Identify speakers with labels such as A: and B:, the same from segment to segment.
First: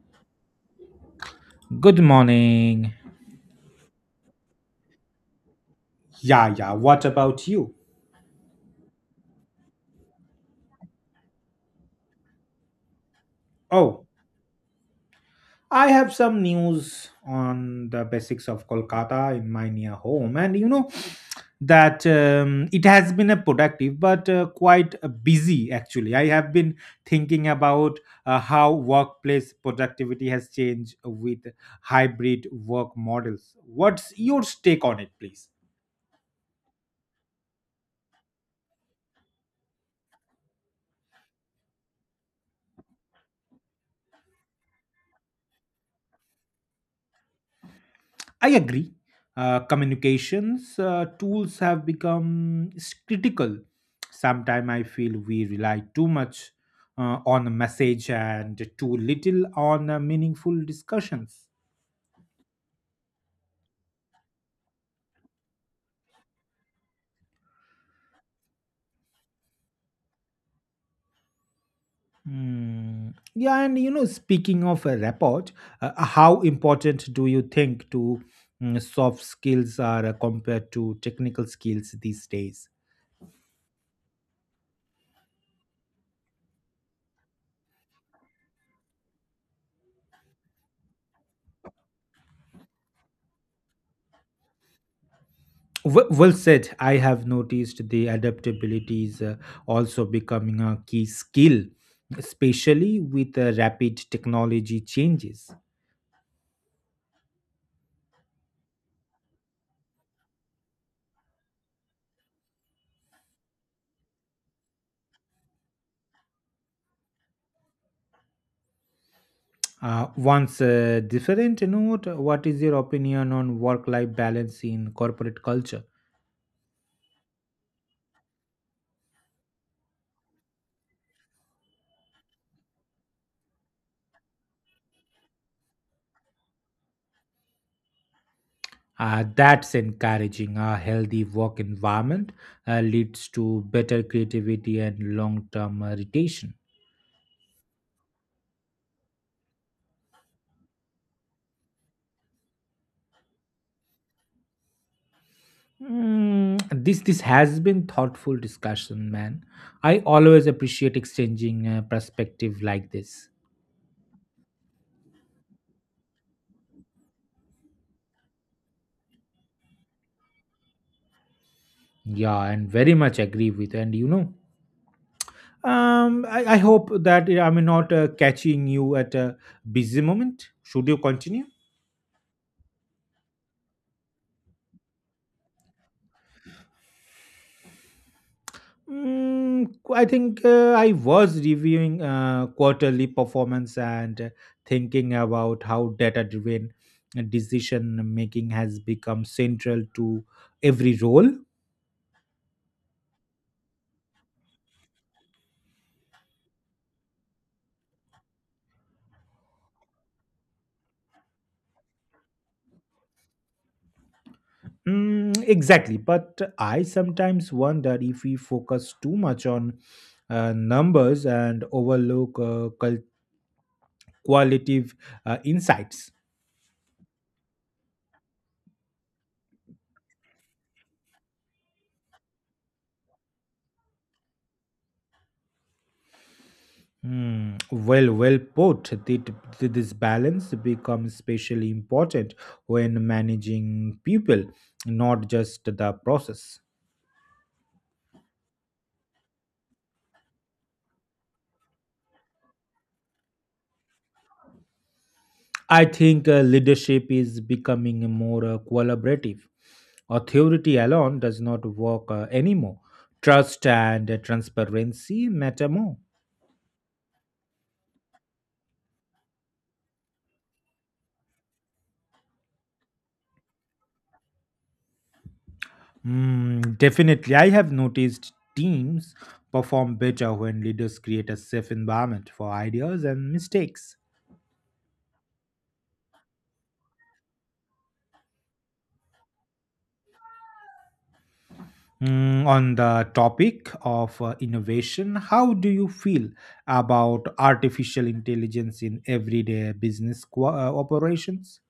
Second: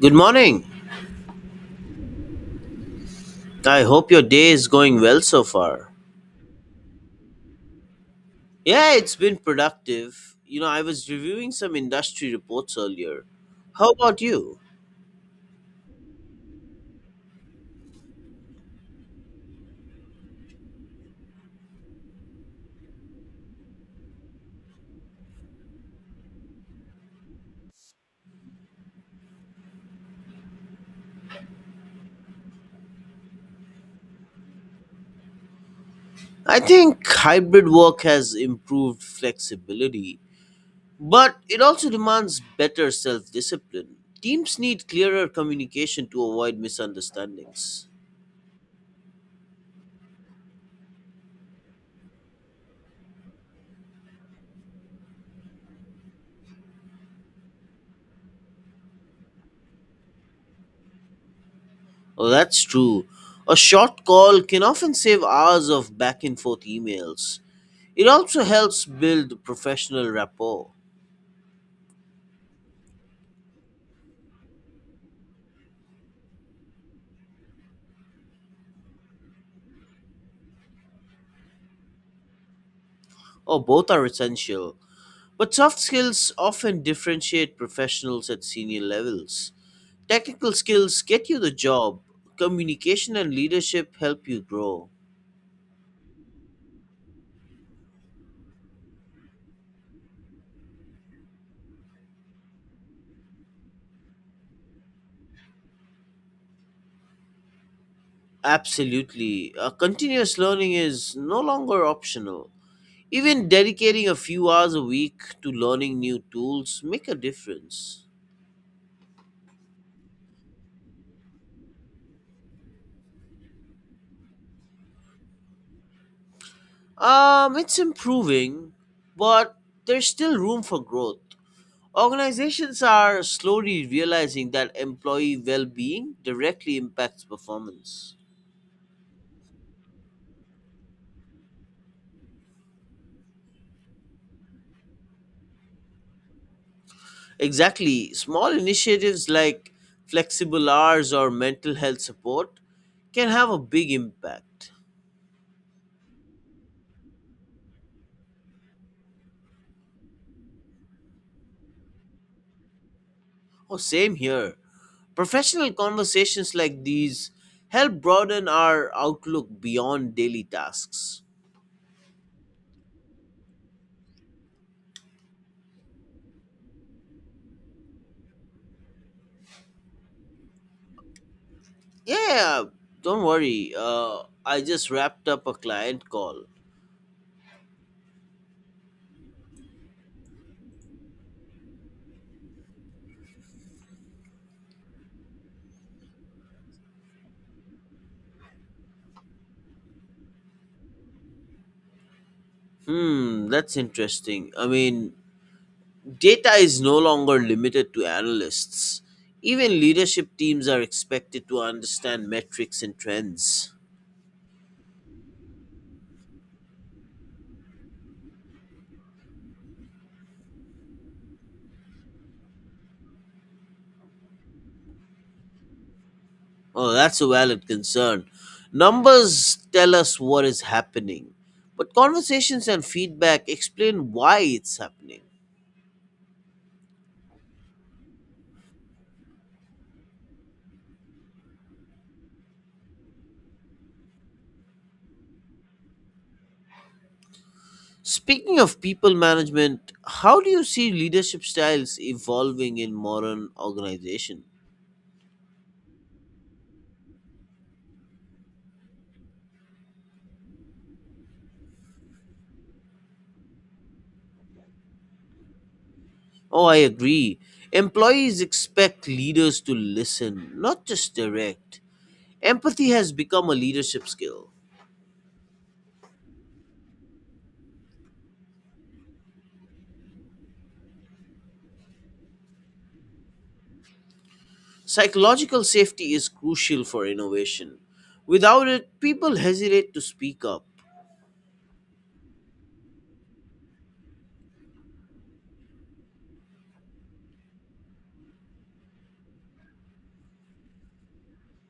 A: Good morning.
B: Good morning.
A: I hope your day is going well so far.
B: Yeah, yeah. What about you?
A: Yeah, it's been productive. You know, I was reviewing some industry reports earlier. How
B: Oh,
A: about you?
B: I have some news on the basics of Kolkata in my near home, and you know that it has been a productive but quite busy actually. I have been thinking about how workplace productivity has changed with hybrid work models. What's your take on it, please?
A: I think hybrid work has improved flexibility, but it also demands better self discipline. Teams need clearer communication to avoid misunderstandings.
B: I agree. Communications tools have become critical. Sometimes I feel we rely too much on a message and too little on meaningful discussions.
A: Oh, that's true. A short call can often save hours of back and forth emails. It also helps build professional rapport.
B: Hmm. Yeah, and speaking of a report, how important do you think to soft skills are compared to technical skills these days?
A: Oh, both are essential, but soft skills often differentiate professionals at senior levels. Technical skills get you the job, communication and leadership help you grow.
B: Well said. I have noticed the adaptability is also becoming a key skill, especially with rapid technology changes.
A: Absolutely. Continuous learning is no longer optional. Even dedicating a few hours a week to learning new tools make a difference.
B: Once different note, what is your opinion on work-life balance in corporate culture?
A: It's improving, but there's still room for growth. Organizations are slowly realizing that employee well being directly impacts performance.
B: That's encouraging. A healthy work environment leads to better creativity and long-term retention.
A: Exactly. Small initiatives like flexible hours or mental health support can have a big impact.
B: This has been thoughtful discussion, man. I always appreciate exchanging perspective like this.
A: Oh, same here. Professional conversations like these help broaden our outlook beyond daily tasks.
B: Yeah, and very much agree with. And I hope that I'm not catching you at a busy moment. Should you continue?
A: Yeah, don't worry. I just wrapped up a client call.
B: I think I was reviewing quarterly performance and thinking about how data-driven decision making has become central to every role.
A: Hmm, that's interesting. I mean, data is no longer limited to analysts. Even leadership teams are expected to understand metrics and trends.
B: Mm, exactly. But I sometimes wonder if we focus too much on numbers and overlook qualitative insights.
A: Oh, that's a valid concern. Numbers tell us what is happening, but conversations and feedback explain why it's happening.
B: Well put. This balance becomes especially important when managing people, not just the process.
A: Speaking of people management, how do you see leadership styles evolving in modern organization?
B: I think leadership is becoming more collaborative. Authority alone does not work anymore. Trust and transparency matter more.
A: Oh, I agree. Employees expect leaders to listen, not just direct. Empathy has become a leadership skill.
B: Definitely, I have noticed teams perform better when leaders create a safe environment for ideas and mistakes.
A: Psychological safety is crucial for innovation. Without it, people hesitate to speak up.
B: On the topic of innovation, how do you feel about artificial intelligence in everyday business operations?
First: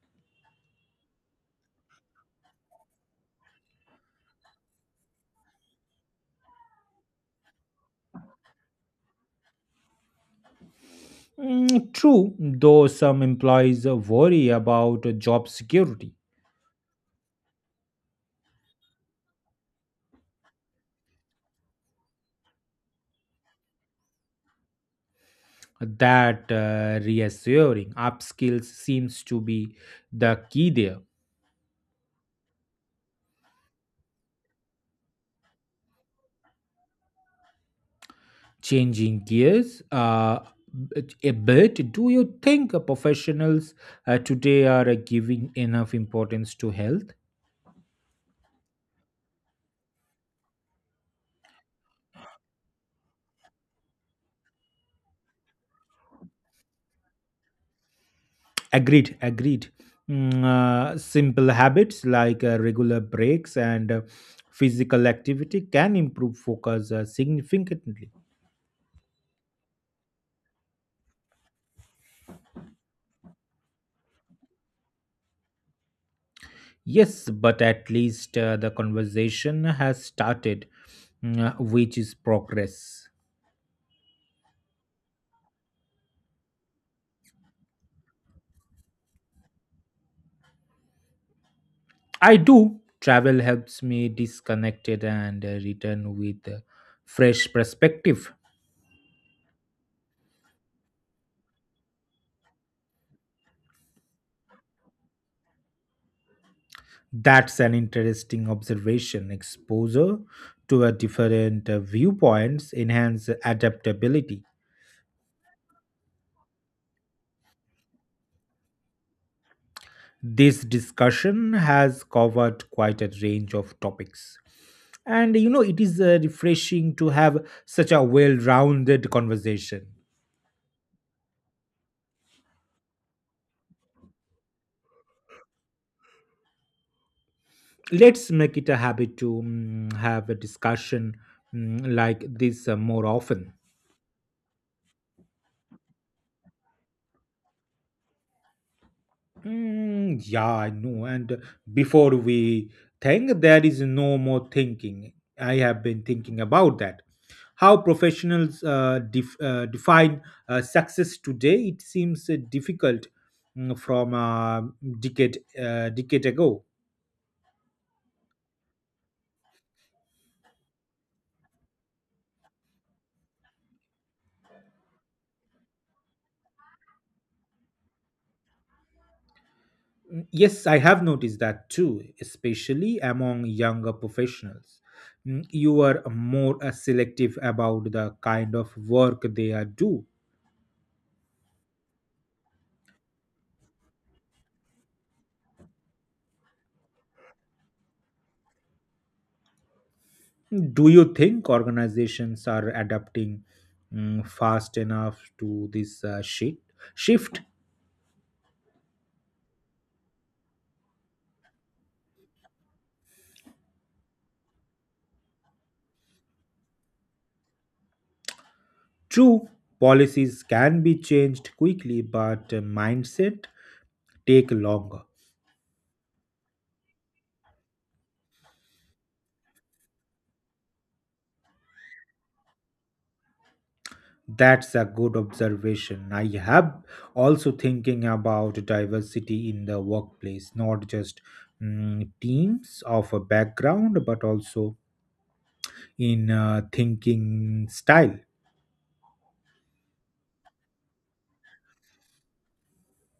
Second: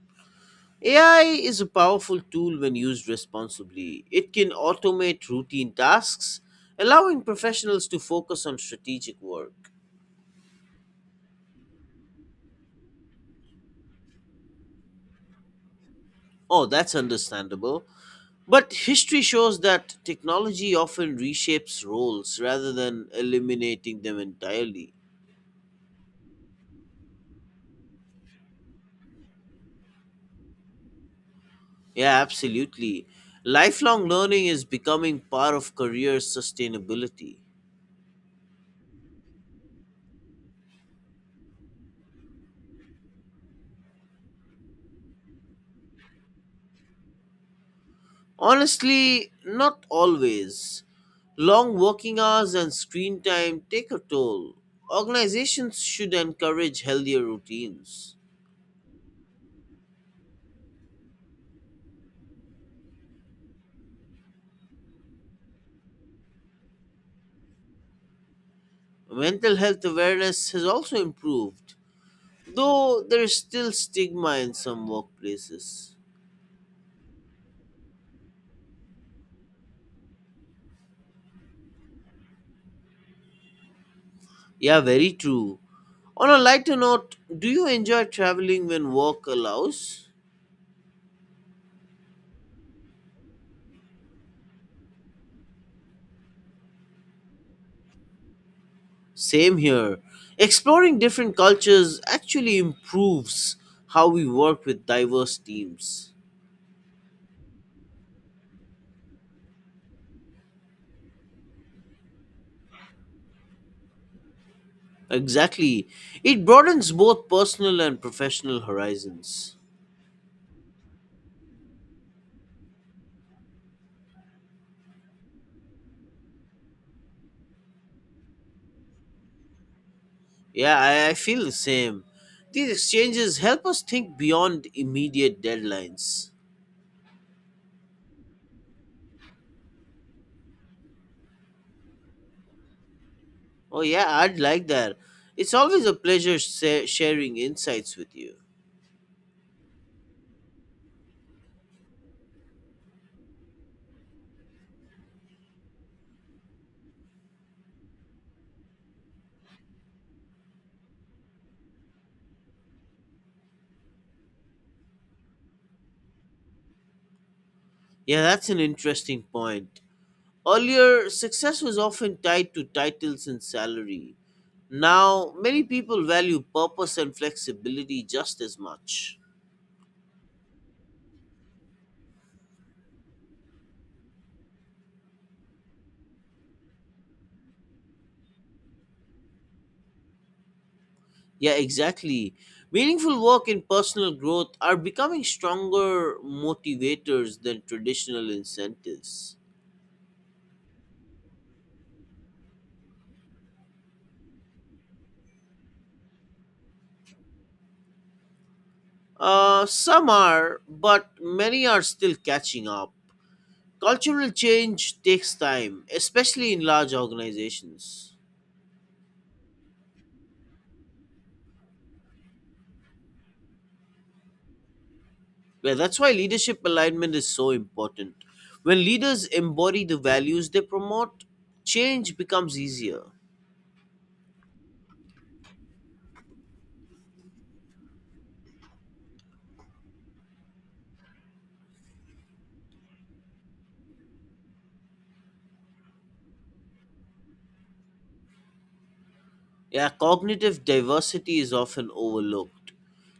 A: AI is a powerful tool when used responsibly. It can automate routine tasks, allowing professionals to focus on strategic work.
B: Mm, true, though some employees worry about job security.
A: Oh, that's understandable. But history shows that technology often reshapes roles rather than eliminating them entirely.
B: That reassuring upskills seems to be the key there.
A: Yeah, absolutely. Lifelong learning is becoming part of career sustainability.
B: Changing gears a bit, do you think professionals today are giving enough importance to health?
A: Honestly, not always. Long working hours and screen time take a toll. Organizations should encourage healthier routines.
B: Agreed, agreed. Simple habits like regular breaks and physical activity can improve focus significantly.
A: Mental health awareness has also improved, though there is still stigma in some workplaces.
B: Yes, but at least the conversation has started, which is progress.
A: Yeah, very true. On a lighter note, do you enjoy traveling when work allows?
B: I do. Travel helps me disconnected and return with a fresh perspective.
A: Same here. Exploring different cultures actually improves how we work with diverse teams.
B: That's an interesting observation. Exposure to a different viewpoints enhance adaptability.
A: Exactly. It broadens both personal and professional horizons.
B: This discussion has covered quite a range of topics. And it is refreshing to have such a well rounded conversation.
A: Yeah, I feel the same. These exchanges help us think beyond immediate deadlines.
B: Let's make it a habit to have a discussion like this more often.
A: Oh, yeah, I'd like that. It's always a pleasure sharing insights with you.
B: Mm, yeah, I know. And before we think, there is no more thinking. I have been thinking about that. How professionals define success today, it seems difficult from a decade ago.
A: Yeah, that's an interesting point. Earlier, success was often tied to titles and salary. Now, many people value purpose and flexibility just as much.
B: Mm, yes, I have noticed that too, especially among younger professionals. You are more selective about the kind of work they are do.
A: Yeah, exactly. Meaningful work and personal growth are becoming stronger motivators than traditional incentives.
B: Do you think organizations are adapting fast enough to this shift?
A: Some are, but many are still catching up. Cultural change takes time, especially in large organizations.
B: True, policies can be changed quickly, but mindset take longer.
A: Yeah, that's why leadership alignment is so important. When leaders embody the values they promote, change becomes easier.
B: That's a good observation. I have also thinking about diversity in the workplace, not just teams of a background, but also in thinking style.
A: Yeah, cognitive diversity is often overlooked.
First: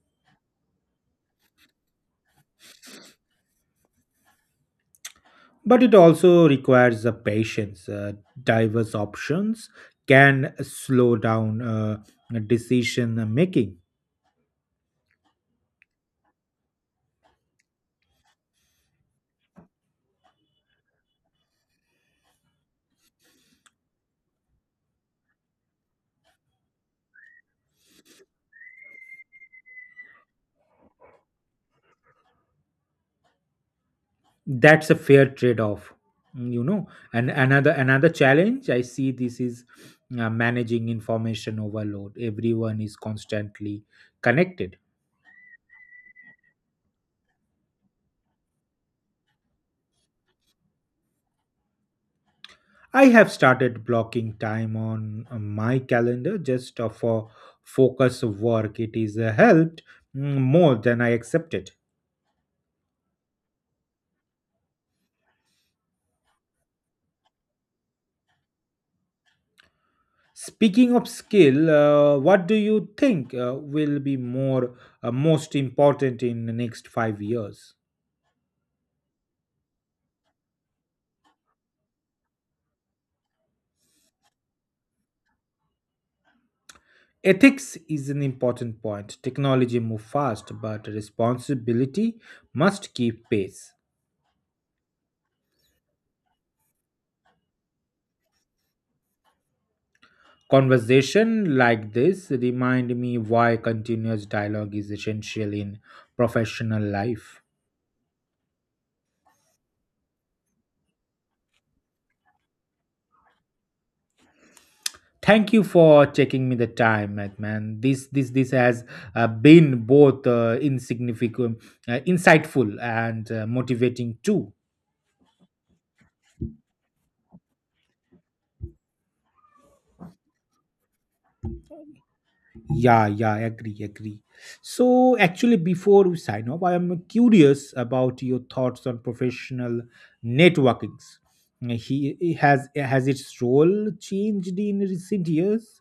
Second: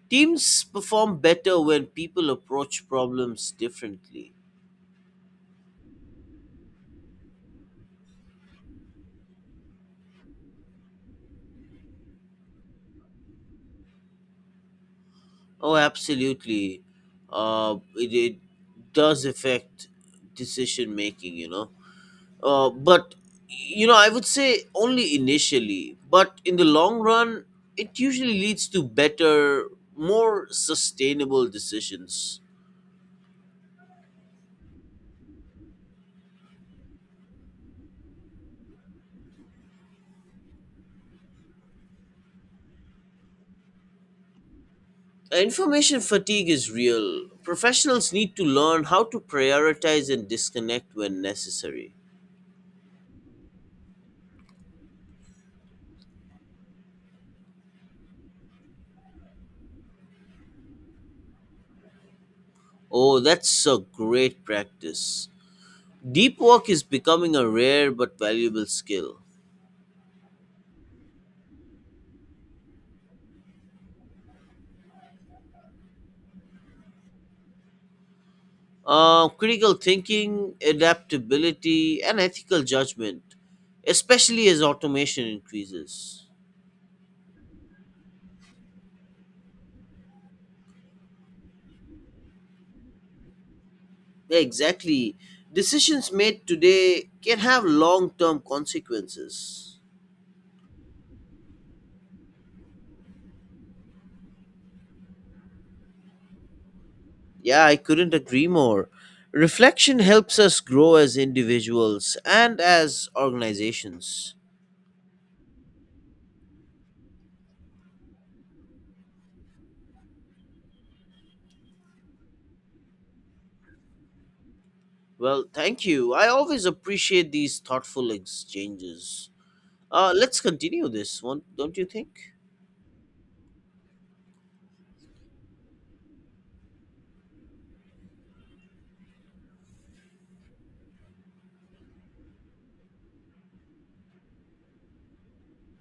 A: Teams perform better when people approach problems differently.
B: But it also requires a patience, diverse options can slow down decision making.
A: Oh, absolutely. It does affect decision making, you know. But you know, I would say only initially, but in the long run, it usually leads to better, more sustainable decisions.
B: That's a fair trade off. You know and another challenge I see this is managing information overload. Everyone is constantly connected.
A: Information fatigue is real. Professionals need to learn how to prioritize and disconnect when necessary.
B: I have started blocking time on my calendar just for focus work. It is helped more than I accepted.
A: Oh, that's a great practice. Deep work is becoming a rare but valuable skill.
B: Speaking of skill, what do you think will be more most important in the next 5 years?
A: Critical thinking, adaptability, and ethical judgment, especially as automation increases.
B: Ethics is an important point. Technology move fast, but responsibility must keep pace.
A: Exactly. Decisions made today can have long term consequences.
B: Conversation like this remind me why continuous dialogue is essential in professional life.
A: Yeah, I couldn't agree more. Reflection helps us grow as individuals and as organizations.
B: Thank you for checking me the time, man. This has been both insignificant insightful and motivating too.
A: Well, thank you. I always appreciate these thoughtful exchanges. Let's continue this one, don't you think?
B: Yeah, yeah, agree, agree. So actually, before we sign off, I am curious about your thoughts on professional networkings. He Has its role changed in recent years?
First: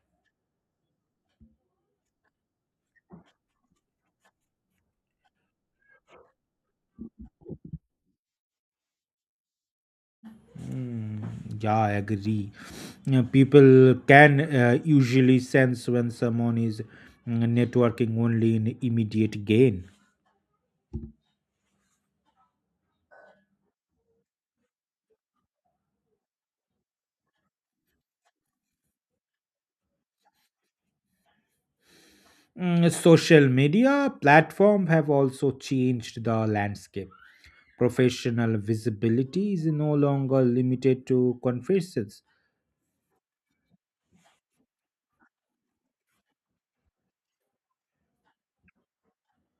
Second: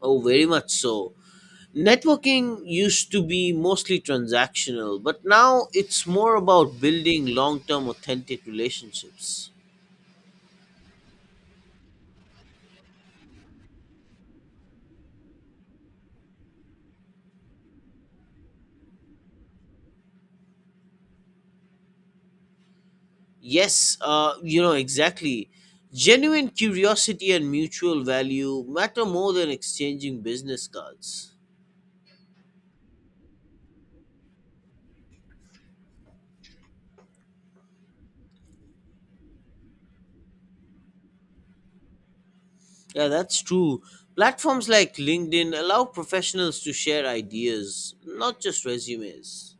A: Oh, very much so. Networking used to be mostly transactional, but now it's more about building long term authentic relationships.
B: Mm, yeah, I agree. You people can usually sense when someone is networking only in immediate gain.
A: Yes, you know, exactly. Genuine curiosity and mutual value matter more than exchanging business cards.
B: Social media platform have also changed the landscape. Professional visibility is no longer limited to conferences.
A: Yeah, that's true. Platforms like LinkedIn allow professionals to share ideas, not just resumes.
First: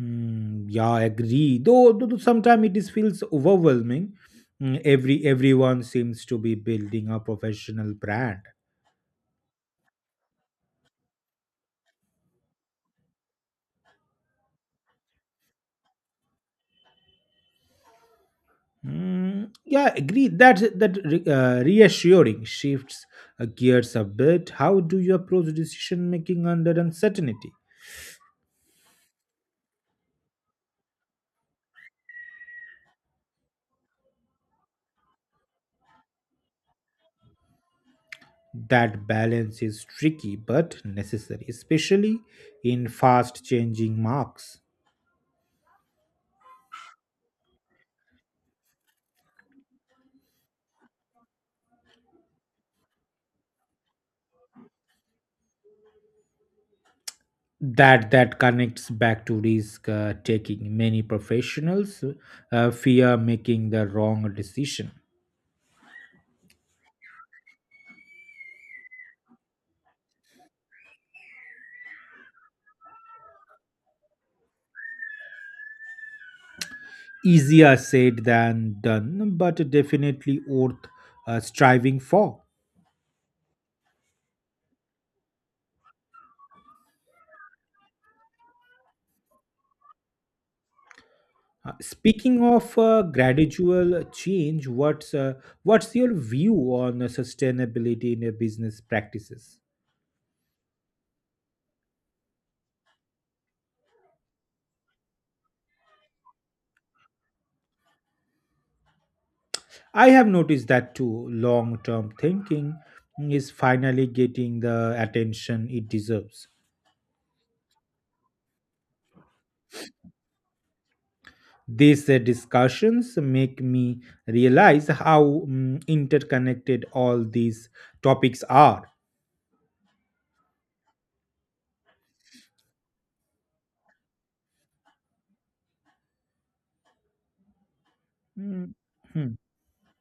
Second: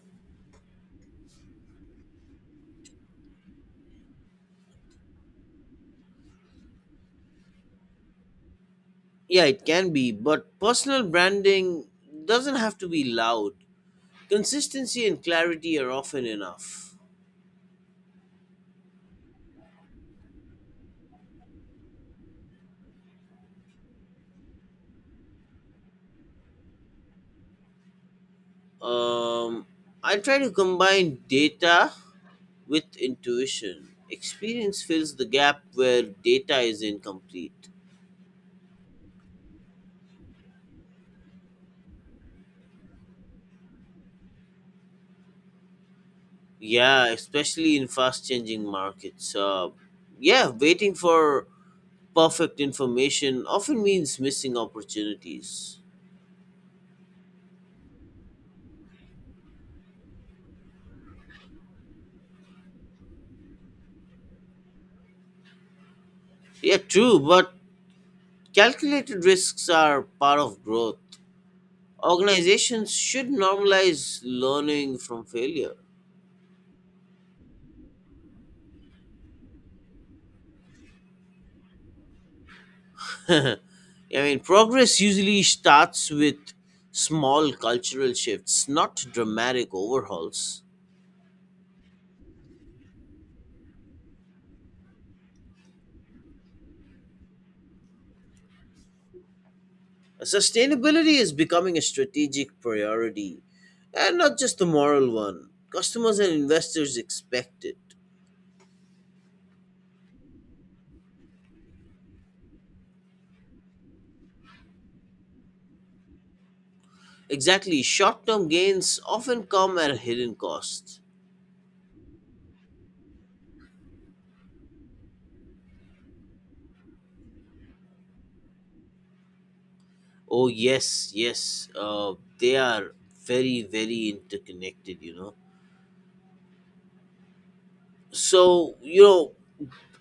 B: Mm, yeah, I agree. Though sometimes it is feels overwhelming. Everyone seems to be building a professional brand.
A: Yeah, it can be, but personal branding doesn't have to be loud. Consistency and clarity are often enough.
B: Mm, yeah, agreed. That reassuring shifts gears a bit. How do you approach decision making under uncertainty?
A: Um, I try to combine data with intuition. Experience fills the gap where data is incomplete.
B: That balance is tricky but necessary, especially in fast changing marks.
A: Yeah, especially in fast changing markets. Yeah, waiting for perfect information often means missing opportunities.
B: That connects back to risk taking. Many professionals fear making the wrong decision.
A: Yeah, true, but calculated risks are part of growth. Organizations should normalize learning from failure.
B: Easier said than done, but definitely worth striving for.
A: I mean, progress usually starts with small cultural shifts, not dramatic overhauls.
B: Speaking of gradual change, what's your view on sustainability in your business practices?
A: Sustainability is becoming a strategic priority, and not just a moral one. Customers and investors expect it.
B: I have noticed that too. Long-term thinking is finally getting the attention it deserves.
A: Exactly, short term gains often come at a hidden cost.
B: These discussions make me realize how interconnected all these topics are.
A: Oh, yes, yes, they are very, very interconnected, you know.
B: Mm.
A: So, you know,
B: Hmm.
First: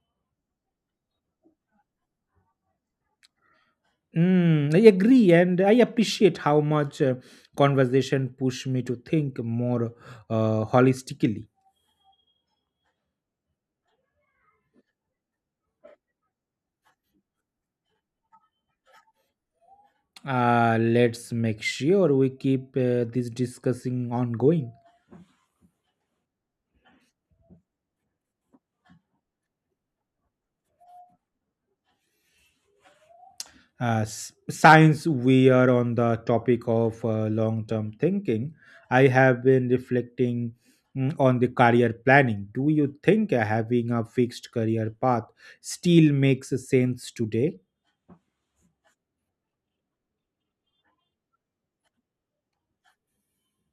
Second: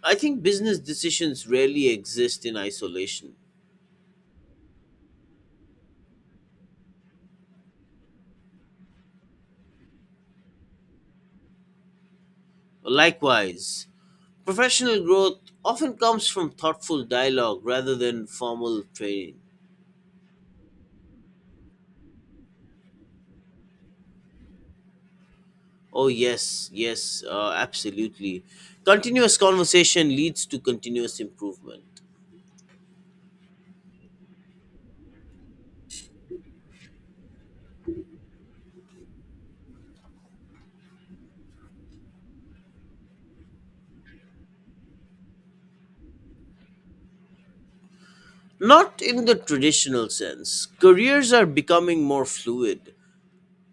A: I think business decisions rarely exist in isolation.
B: I agree, and I appreciate how much conversation pushed me to think more holistically.
A: Likewise, professional growth often comes from thoughtful dialogue rather than formal training.
B: Let's make sure we keep this discussing ongoing.
A: Oh, yes, yes, absolutely. Continuous conversation leads to continuous improvement.
B: Since we are on the topic of long-term thinking, I have been reflecting on the career planning. Do you think having a fixed career path still makes sense today?
A: Not in the traditional sense. Careers are becoming more fluid.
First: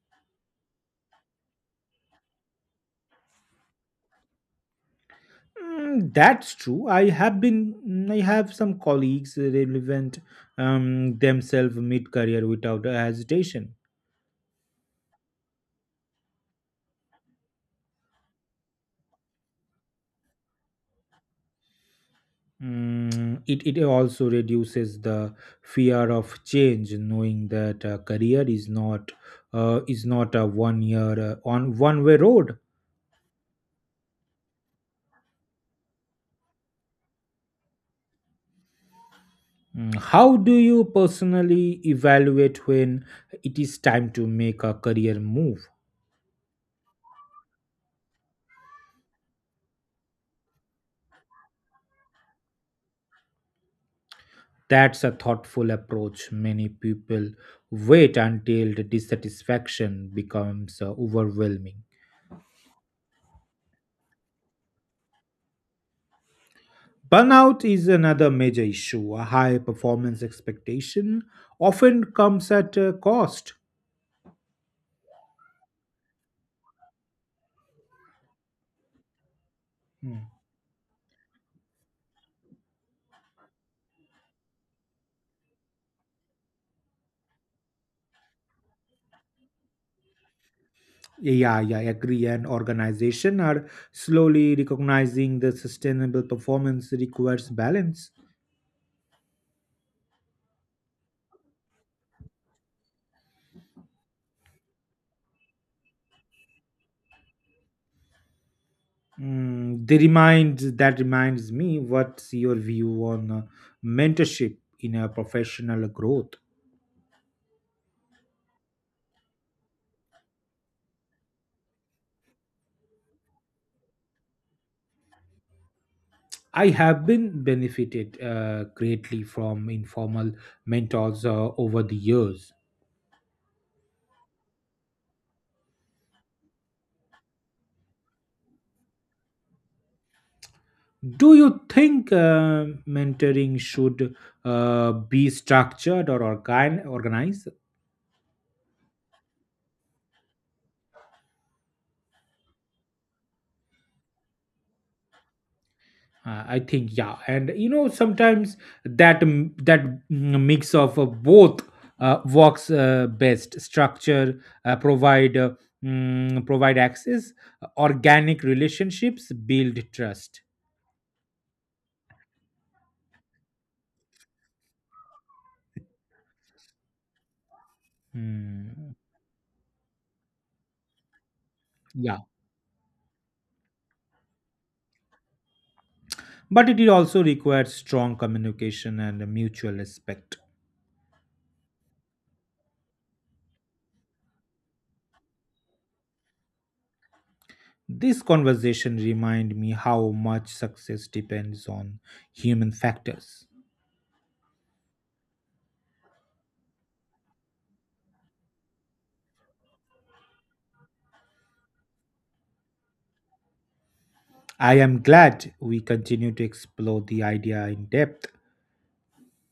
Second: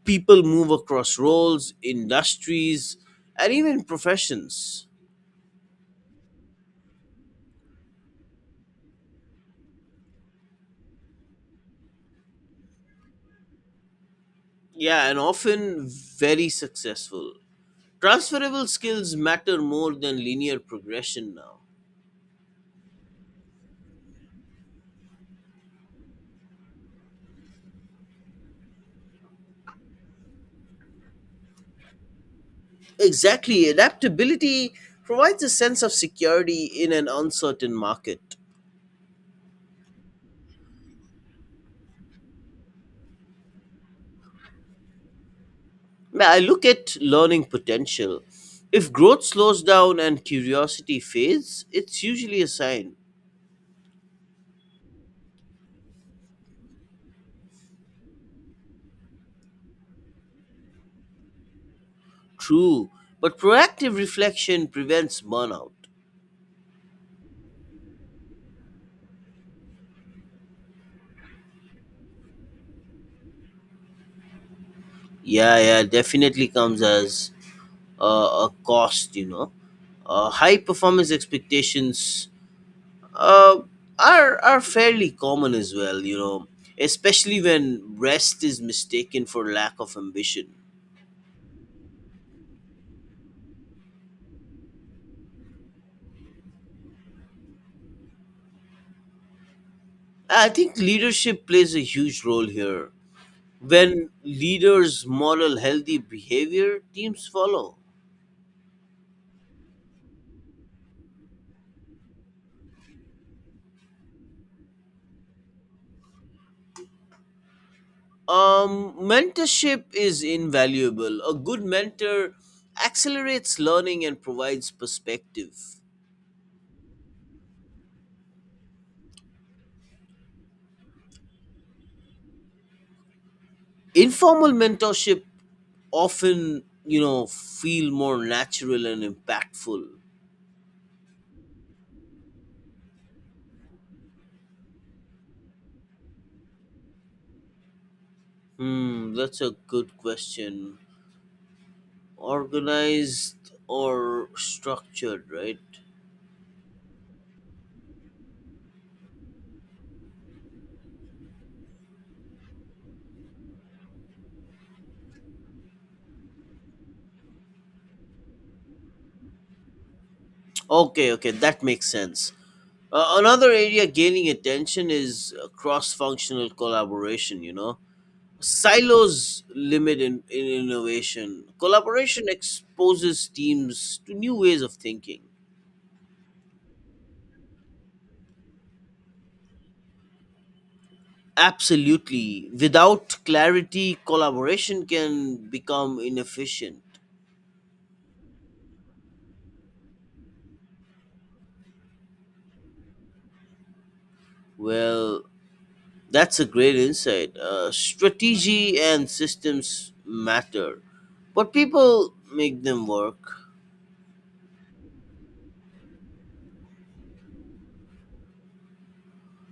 A: People move across roles, industries, and even professions.
B: Mm, that's true. I have some colleagues relevant themselves mid-career without hesitation.
A: Yeah, and often very successful. Transferable skills matter more than linear progression now.
B: It also reduces the fear of change, knowing that a career is not a one-year on one-way road.
A: Exactly. Adaptability provides a sense of security in an uncertain market.
B: How do you personally evaluate when it is time to make a career move?
A: Now, I look at learning potential. If growth slows down and curiosity fades, it's usually a sign.
B: That's a thoughtful approach. Many people wait until the dissatisfaction becomes overwhelming.
A: True, but proactive reflection prevents burnout.
B: Burnout is another major issue. A high performance expectation often comes at a cost.
A: Yeah, yeah, definitely comes as a cost, you know.
B: Hmm.
A: High performance expectations uh, are fairly common as well. You know, especially when rest is mistaken for lack of ambition.
B: Yeah, yeah, I agree. And organization are slowly recognizing the sustainable performance requires balance.
A: I think leadership plays a huge role here. When leaders model healthy behavior, teams follow.
B: Mm, they remind that reminds me what's your view on mentorship in a professional growth?
A: Mentorship is invaluable. A good mentor accelerates learning and provides perspective.
B: I have been benefited greatly from informal mentors over the years.
A: Informal mentorship often, you know, feel more natural and impactful.
B: Do you think mentoring should be structured or organized?
A: Hmm, that's a good question. Organized or structured, right?
B: I think yeah, and sometimes that mix of both works best. Structure provide access, organic relationships build trust.
A: Okay, okay, that makes sense. Another area gaining attention is cross-functional collaboration, you know.
B: Hmm.
A: Silos limit in innovation.
B: Yeah.
A: Collaboration exposes teams to new ways of thinking.
B: But it also requires strong communication and mutual respect.
A: Absolutely. Without clarity, collaboration can become inefficient.
B: This conversation reminded me how much success depends on human factors.
A: Well, that's a great insight. Strategy and systems matter, but people make them work.
B: I am glad we continue to explore the idea in depth.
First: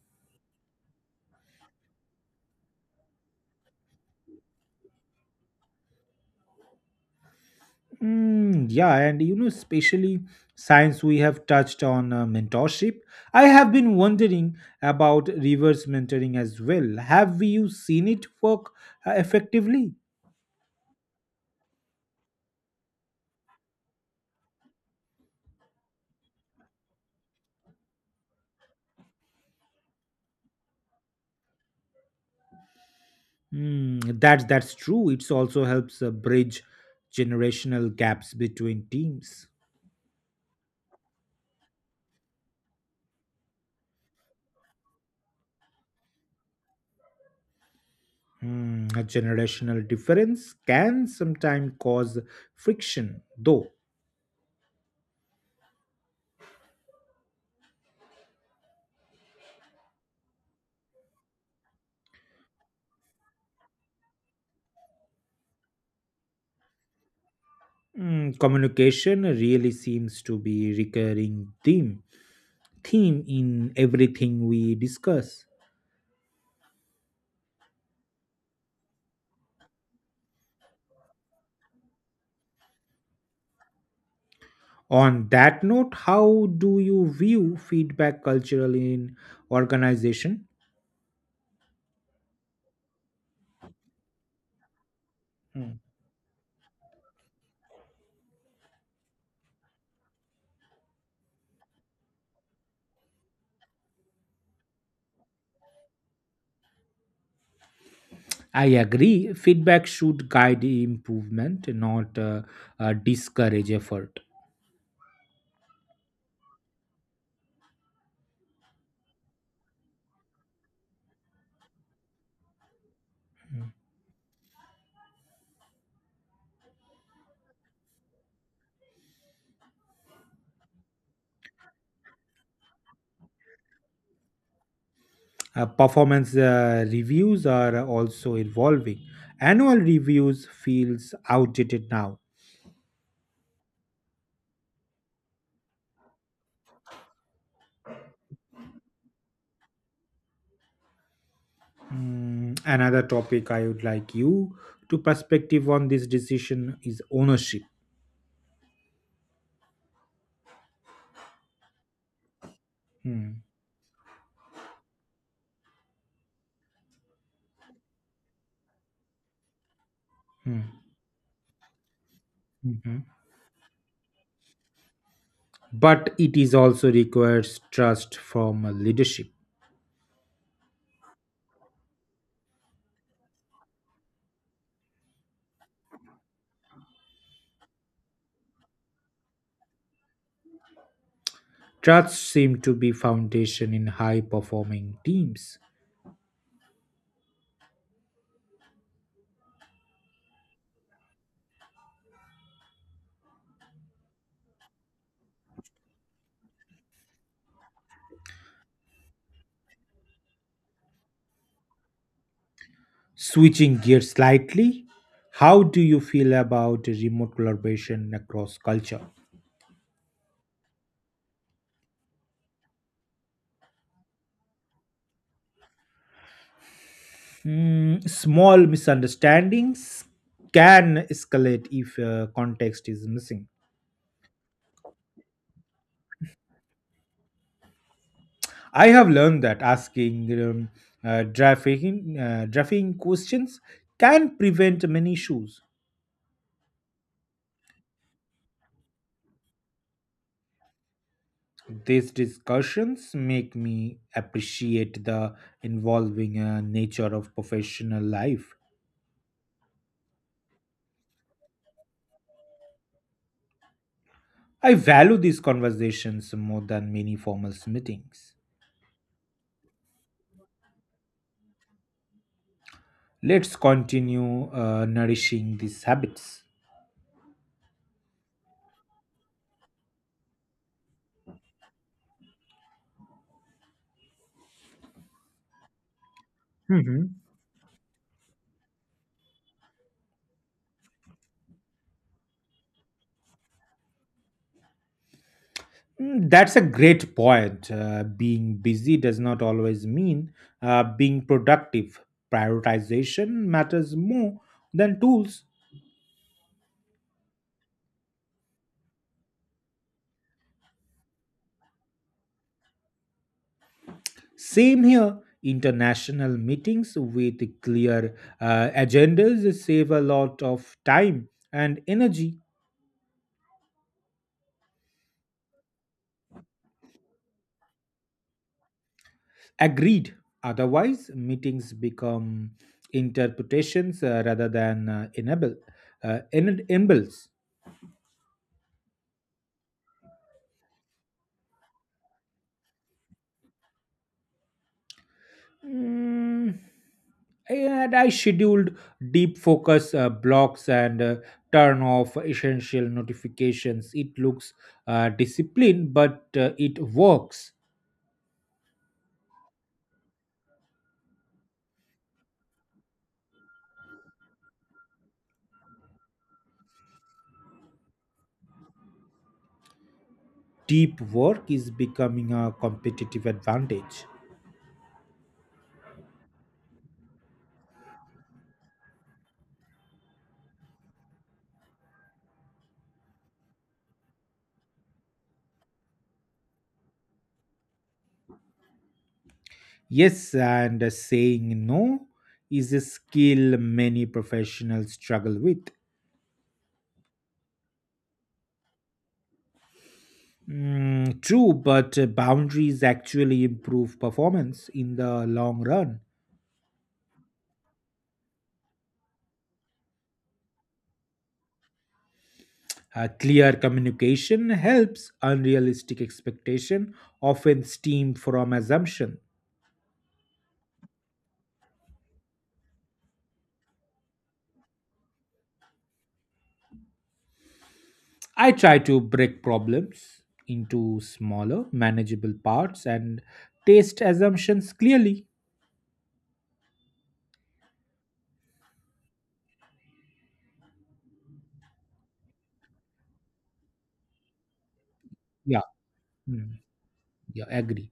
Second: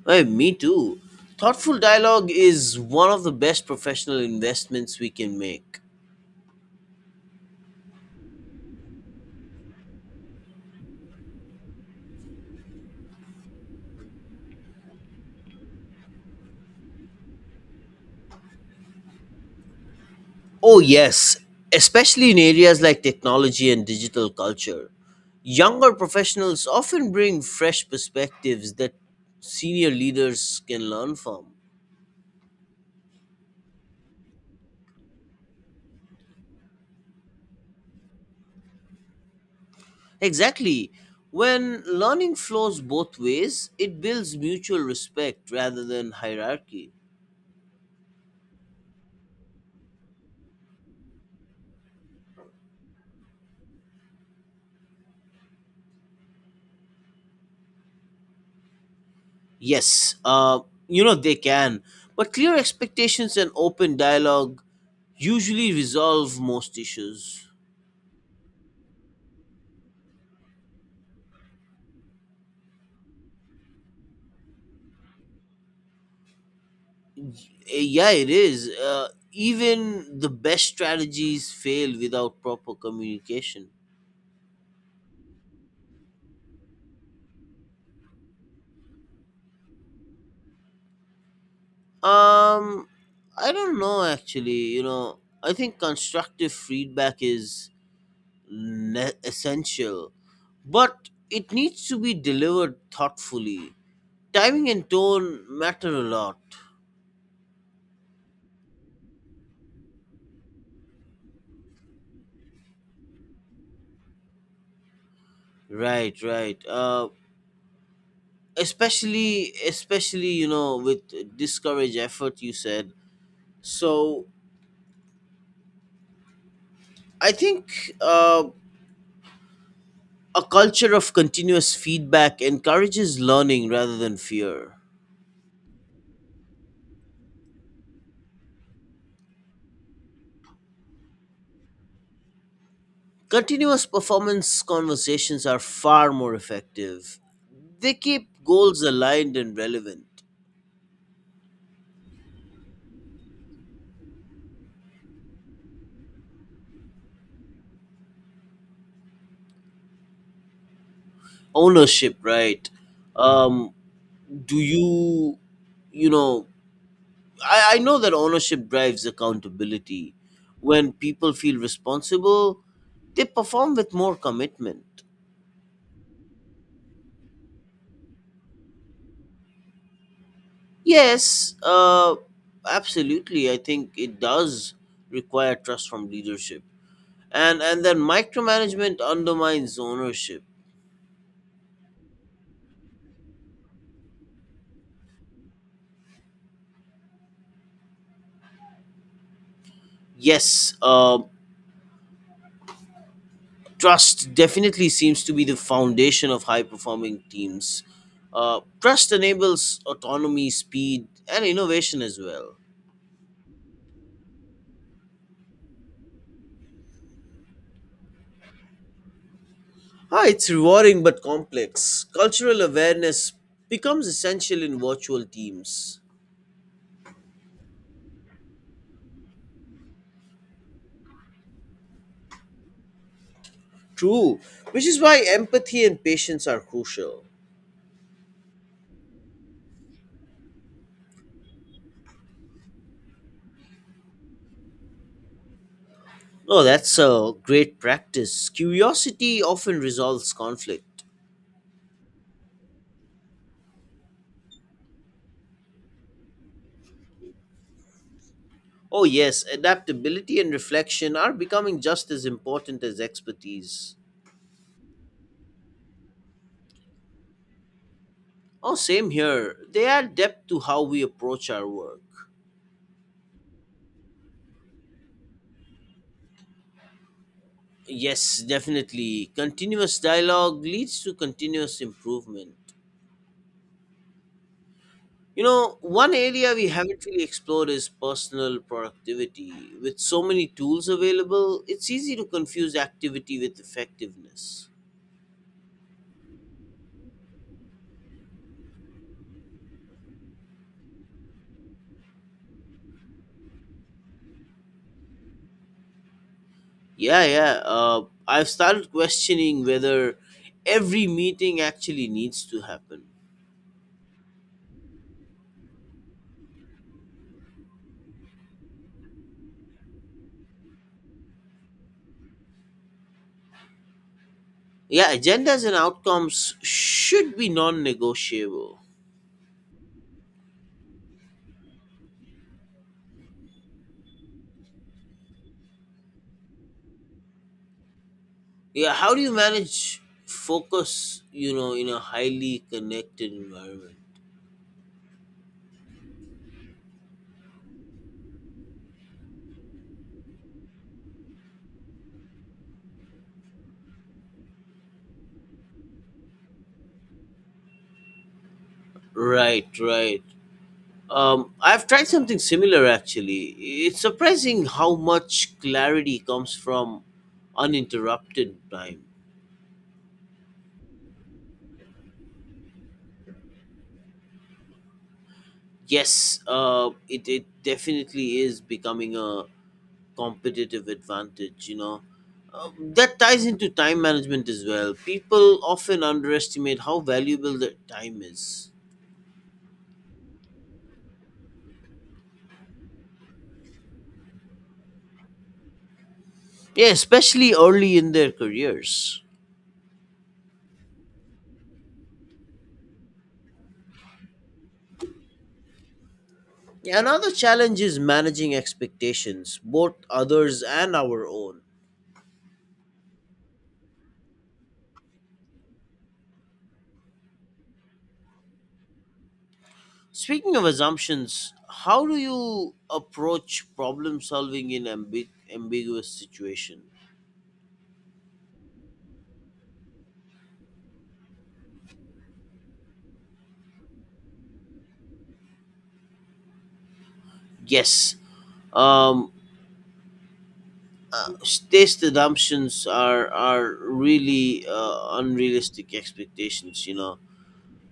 A: Hey, me too. Thoughtful dialogue is one of the best professional investments we can make.
B: Mm, yeah, and especially since we have touched on mentorship, I have been wondering about reverse mentoring as well. Have you seen it work effectively?
A: Oh, yes, especially in areas like technology and digital culture. Younger professionals often bring fresh perspectives that senior leaders can learn from.
B: Mm, that's true. It also helps bridge generational gaps between teams.
A: Exactly. When learning flows both ways, it builds mutual respect rather than hierarchy.
B: A generational difference can sometimes cause friction, though.
A: Yes, you know they can, but clear expectations and open dialogue usually resolve most issues.
B: Communication really seems to be recurring theme in everything we discuss.
A: Yeah, it is. Even the best strategies fail without proper communication.
B: On that note, how do you view feedback cultural in organization?
A: Um, I don't know actually. You know, I think
B: Hmm.
A: constructive feedback is essential, but it needs to be delivered thoughtfully. Timing and tone matter a lot.
B: I agree. Feedback should guide improvement, not discourage effort.
A: Right, right. Especially, especially you know, with discourage effort, you said. So I think a culture of continuous feedback encourages learning rather than fear.
B: Performance reviews are also evolving. Annual reviews feels outdated now.
A: Continuous performance conversations are far more effective. They keep goals aligned and relevant.
B: Another topic I would like you to perspective on this decision is ownership.
A: Ownership right
B: Mm,
A: um do you you know I know that ownership drives accountability
B: mm,
A: when people feel responsible
B: mhm.
A: they perform with more commitment.
B: But it is also requires trust from leadership.
A: Yes, absolutely, I think it does require trust from leadership, and then micromanagement undermines ownership.
B: Trust seem to be foundation in high performing teams.
A: Yes, trust definitely seems to be the foundation of high performing teams. Trust enables autonomy, speed, and innovation as well.
B: Switching gears slightly, how do you feel about remote collaboration across culture?
A: Ah, it's rewarding but complex. Cultural awareness becomes essential in virtual teams.
B: Small misunderstandings can escalate if context is missing.
A: True, which is why empathy and patience are crucial.
B: I have learned that drafting questions can prevent many issues.
A: No, that's a great practice. Curiosity often resolves conflict.
B: These discussions make me appreciate the involving nature of professional life.
A: Oh, yes, adaptability and reflection are becoming just as important as expertise.
B: I value these conversations more than many formal meetings.
A: Oh, same here. They add depth to how we approach our work.
B: Let's continue nourishing these habits.
A: Yes, definitely. Continuous dialogue leads to continuous improvement. You know, one area we haven't
B: Hmm.
A: really explored is personal productivity. With so many tools available, it's easy to confuse activity with effectiveness.
B: That's a great point. Being busy does not always mean being productive. Prioritization matters more than tools.
A: Yeah, yeah. I've started questioning whether every meeting actually needs to happen.
B: Same here. International meetings with clear agendas save a lot of time and energy.
A: Yeah, agendas and outcomes should be non negotiable.
B: Agreed. Otherwise, meetings become interpretations rather than enables.
A: Yeah, how do you manage focus, you know, in a highly connected environment?
B: Mm, and I scheduled deep focus blocks and turn off essential notifications. It looks disciplined, but it works.
A: Right, right. I've tried something similar actually. It's surprising how much clarity comes from uninterrupted time.
B: Deep work is becoming a competitive advantage.
A: Yes, it definitely is becoming a competitive advantage, you know. That ties into time management as well. People often underestimate how valuable their time is.
B: Yes, and saying no is a skill many professionals struggle with.
A: Yeah, especially early in their careers.
B: Mm, true, but boundaries actually improve performance in the long run.
A: Yeah, another challenge is managing expectations, both others and our own.
B: Clear communication helps unrealistic expectation often stem from assumption.
A: Speaking of assumptions, how do you approach problem solving in ambiguous situation?
B: I try to break problems into smaller, manageable parts and test assumptions clearly.
A: Yes, um, uh, taste assumptions are really
B: Yeah,
A: unrealistic
B: mm,
A: expectations. You know,
B: yeah, agree.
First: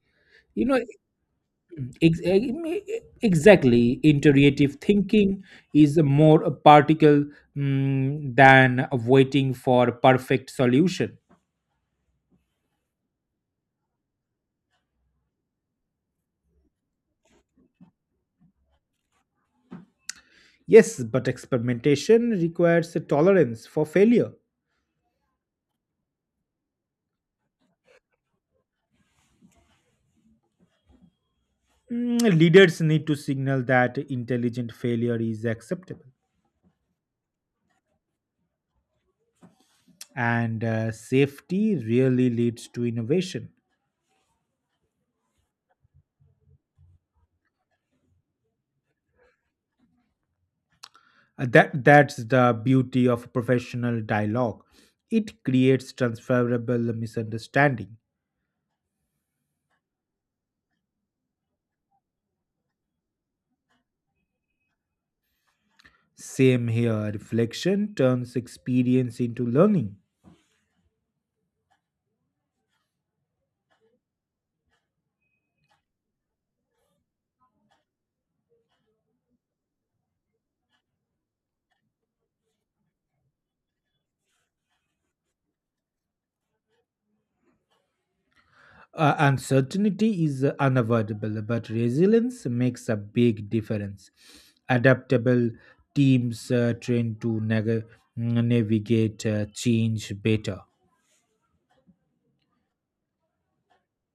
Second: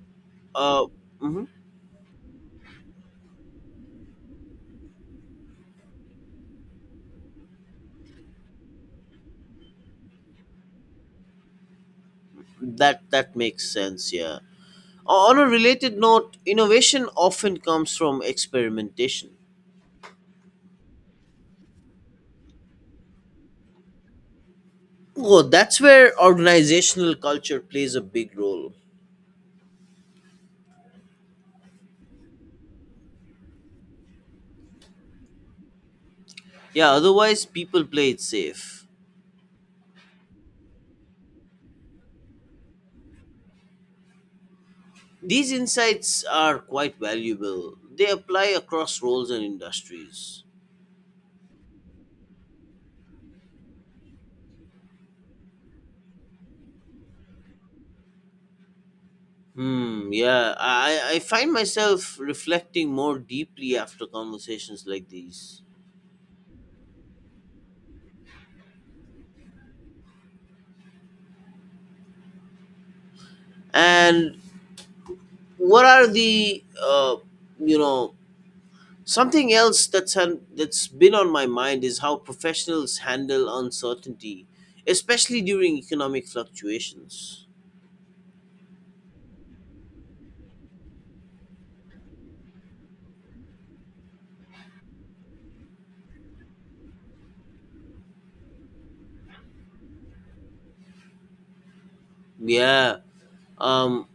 B: You know,
A: uh, mhm.
B: Ex- Exactly. Iterative thinking is more a particle than waiting for perfect solution.
A: That that makes sense. Yeah, on a related note, innovation often comes from experimentation.
B: Yes, but experimentation requires a tolerance for failure.
A: Oh, that's where organizational culture plays a big role.
B: Leaders need to signal that intelligent failure is acceptable,
A: Yeah, otherwise, people play it safe.
B: and safety really leads to innovation.
A: These insights are quite valuable. They apply across roles and industries.
B: That's the beauty of professional dialogue. It creates transferable misunderstanding.
A: Hmm, yeah, I find myself reflecting more deeply after conversations like these.
B: Same here, reflection turns experience into learning.
A: And what are the, you know, something else that's that's been on my mind is how professionals handle uncertainty, especially during economic fluctuations.
B: Uncertainty is unavoidable, but resilience makes a big difference. Adaptable teams train to navigate change better.
A: Yeah, um,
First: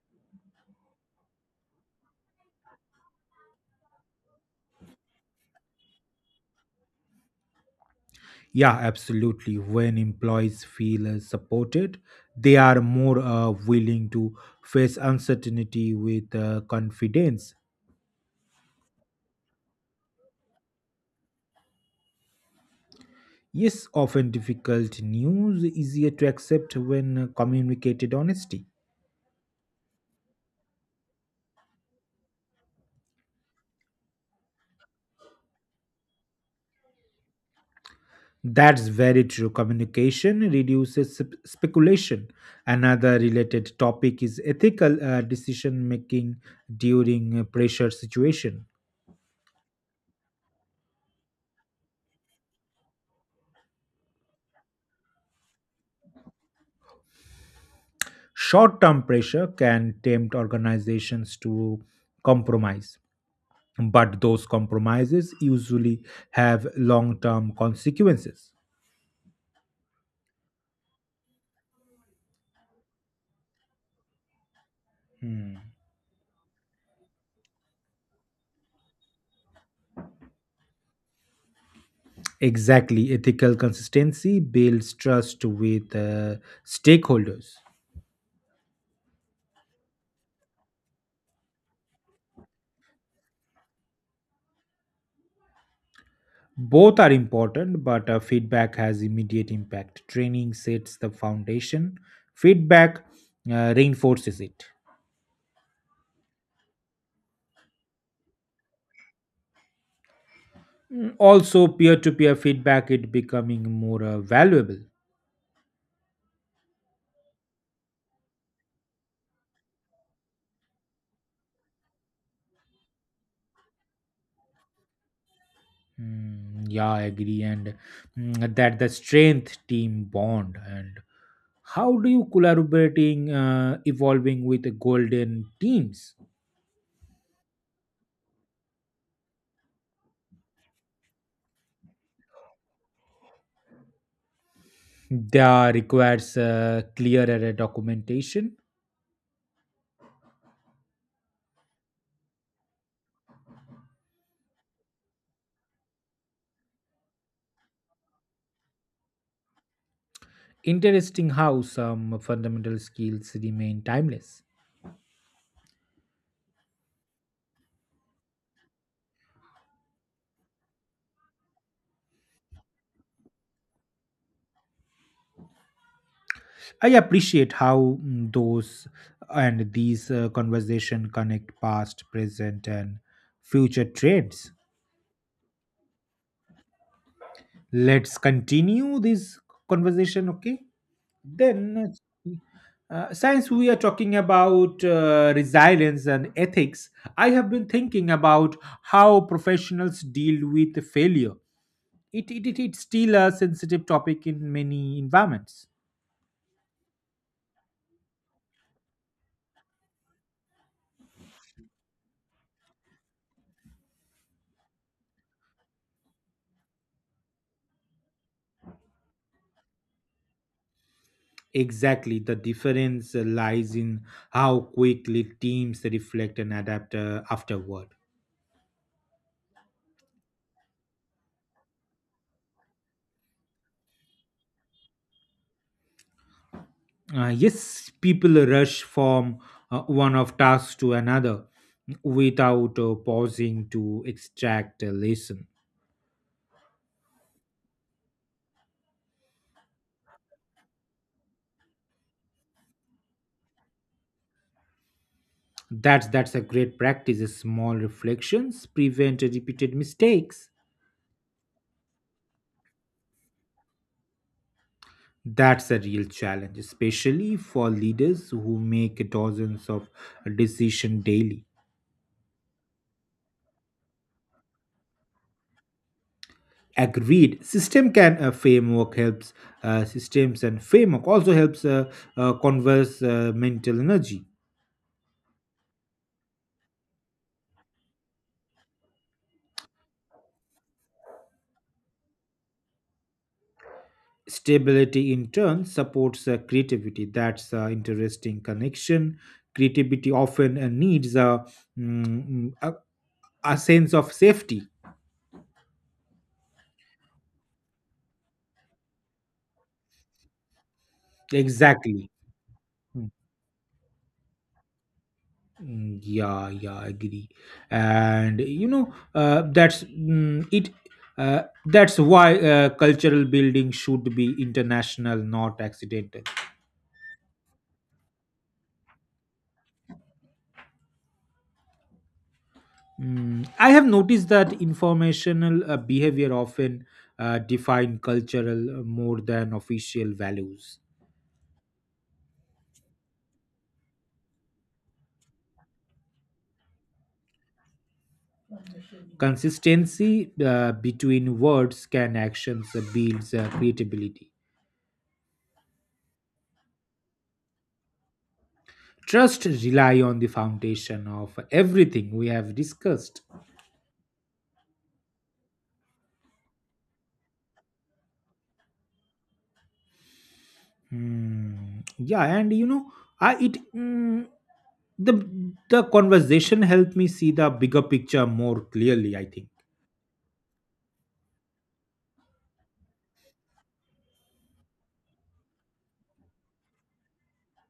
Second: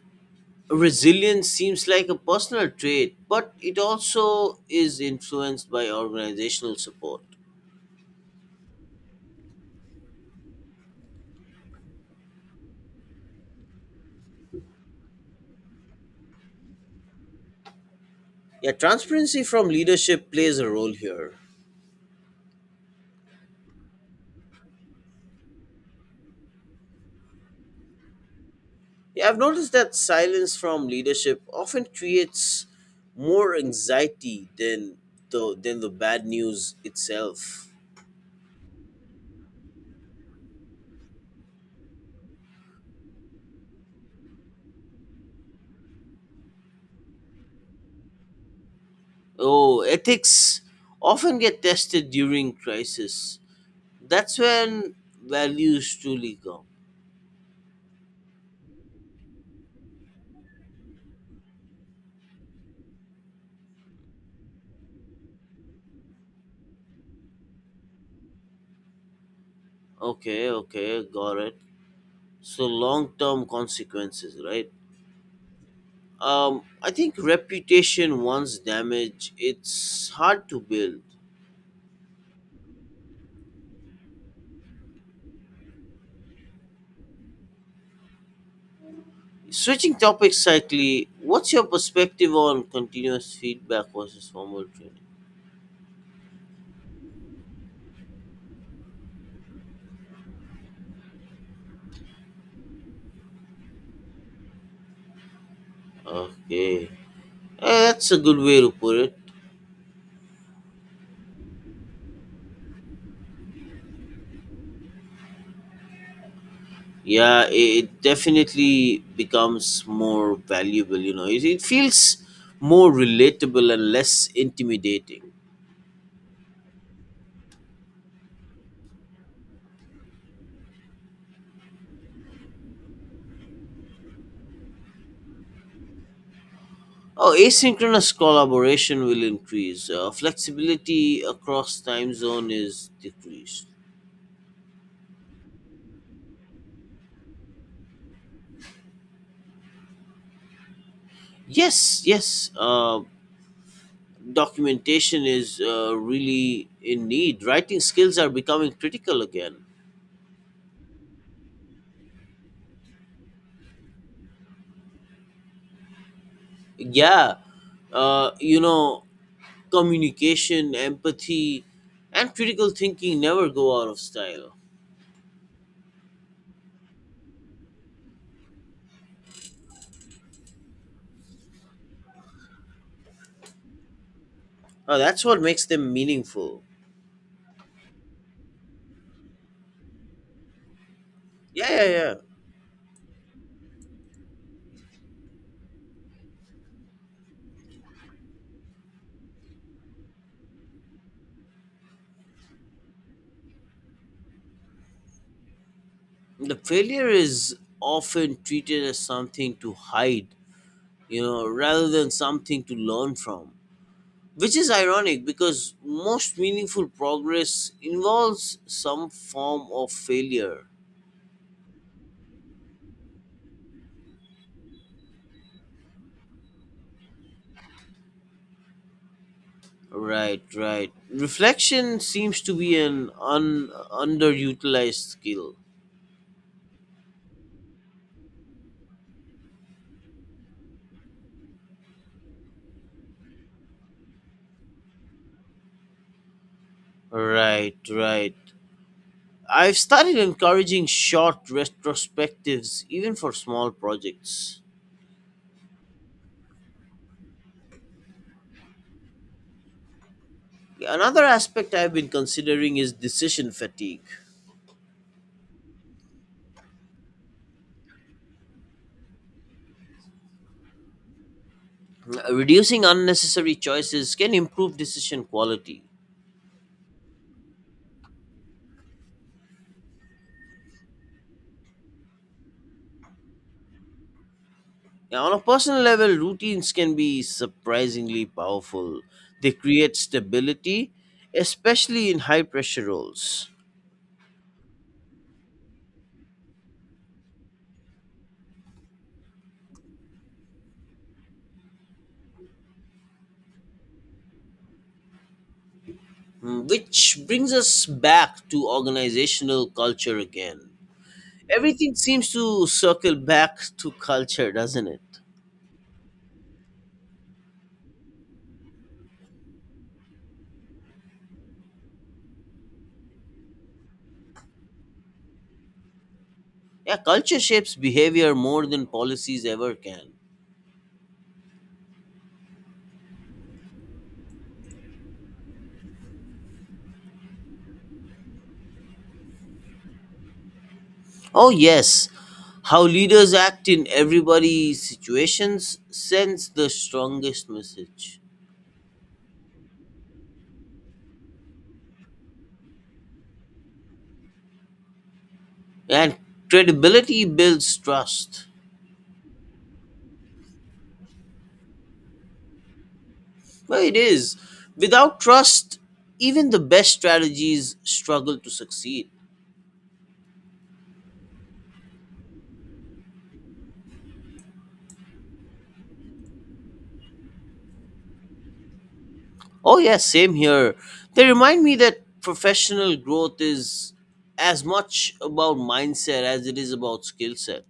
A: resilience seems like a personal trait, but it also is influenced by organizational support.
B: Yeah, absolutely. When employees feel supported, they are more willing to face uncertainty with confidence.
A: Yeah, transparency from leadership plays a role here.
B: Yes, often difficult news easier to accept when communicated honestly.
A: Yeah, I've noticed that silence from leadership often creates more anxiety than the bad news itself.
B: That's very true. Communication reduces speculation. Another related topic is ethical decision making during pressure situation.
A: Oh, ethics often get tested during crisis. That's when values truly come.
B: Short-term pressure can tempt organizations to compromise, but those compromises usually have long-term consequences.
A: Okay, okay, got it. So long-term consequences, right?
B: Hmm.
A: I think reputation once damaged, it's hard to build.
B: Exactly. Ethical consistency builds trust with stakeholders.
A: Switching topics slightly, what's your perspective on continuous feedback versus formal training?
B: Both are important, but feedback has immediate impact. Training sets the foundation, feedback reinforces it.
A: Okay, eh, that's a good way to put it.
B: Also, peer to peer feedback it becoming more valuable.
A: Yeah, it definitely becomes more valuable, you know, it feels more relatable and less intimidating.
B: Mm, yeah, I agree. And that the strength team bond. And how do you collaborating evolving with golden teams?
A: Oh, asynchronous collaboration will increase flexibility across time zone is decreased.
B: That requires clearer documentation.
A: Yes, yes, documentation is really in need. Writing skills are becoming critical again.
B: Interesting how some fundamental skills remain timeless.
A: Yeah, you know, communication, empathy, and critical thinking never go out of style.
B: I appreciate how those and these conversation connect past, present, and future trends.
A: That's what makes them meaningful.
B: Let's continue this conversation, okay?
A: Yeah, yeah,
B: Then,
A: yeah.
B: since we are talking about resilience and ethics, I have been thinking about how professionals deal with failure. It's still a sensitive topic in many environments.
A: The failure is often treated as something to hide, you know, rather than something to learn from. Which is ironic because most meaningful progress involves some form of failure.
B: Exactly. The difference lies in how quickly teams reflect and adapt afterward.
A: Right, right. Reflection seems to be an underutilized skill.
B: Yes, people rush from one of tasks to another without pausing to extract a lesson.
A: Right, right. I've started encouraging short retrospectives even for small projects.
B: That's a great practice. Small reflections prevent repeated mistakes.
A: Another aspect I've been considering is decision fatigue.
B: That's a real challenge, especially for leaders who make dozens of decisions daily.
A: Reducing unnecessary choices can improve decision quality.
B: Agreed. System can, framework helps, systems and framework also helps, converse mental energy.
A: Now, on a personal level, routines can be surprisingly powerful. They create stability, especially in high pressure roles.
B: Stability in turn supports creativity. That's interesting connection. Creativity often needs a, mm, mm, a sense of safety.
A: Mm, which brings us back to organizational culture again. Everything
B: Exactly.
A: seems to
B: Hmm.
A: circle back to culture, doesn't it?
B: Mm, yeah, yeah, agree. And that's it. That's why cultural building should be international, not accidental.
A: Yeah, culture shapes behavior more than policies ever can.
B: I have noticed that informational behavior often define cultural more than official values.
A: Oh, yes. How leaders act in everybody's situations sends the strongest message.
B: Consistency between words can actions builds creativity.
A: And credibility builds trust.
B: Trust rely on the foundation of everything we have discussed.
A: Well, it is. Without trust, even the best strategies struggle to succeed.
B: Mm, yeah, and I it mm, the the conversation helped me see the bigger picture more clearly, I think.
A: Oh, yes, same here. They remind me that professional growth is as much about mindset as it is about skill set.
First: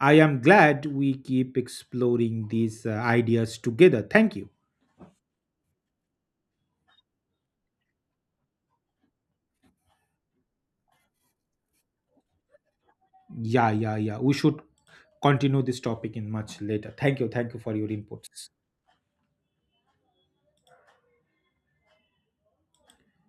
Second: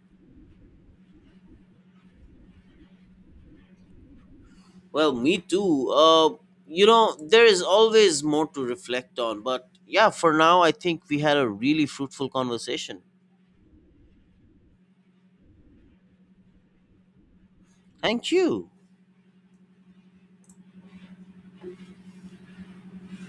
B: I am glad we keep exploring these ideas together. Thank you.
A: Well, me too. You know, there is always more to reflect on, but yeah, for now, I think we had a really fruitful conversation.
B: Yeah, yeah, yeah. We should continue this topic in much later. Thank you. Thank you for your
A: Thank
B: inputs.
A: you.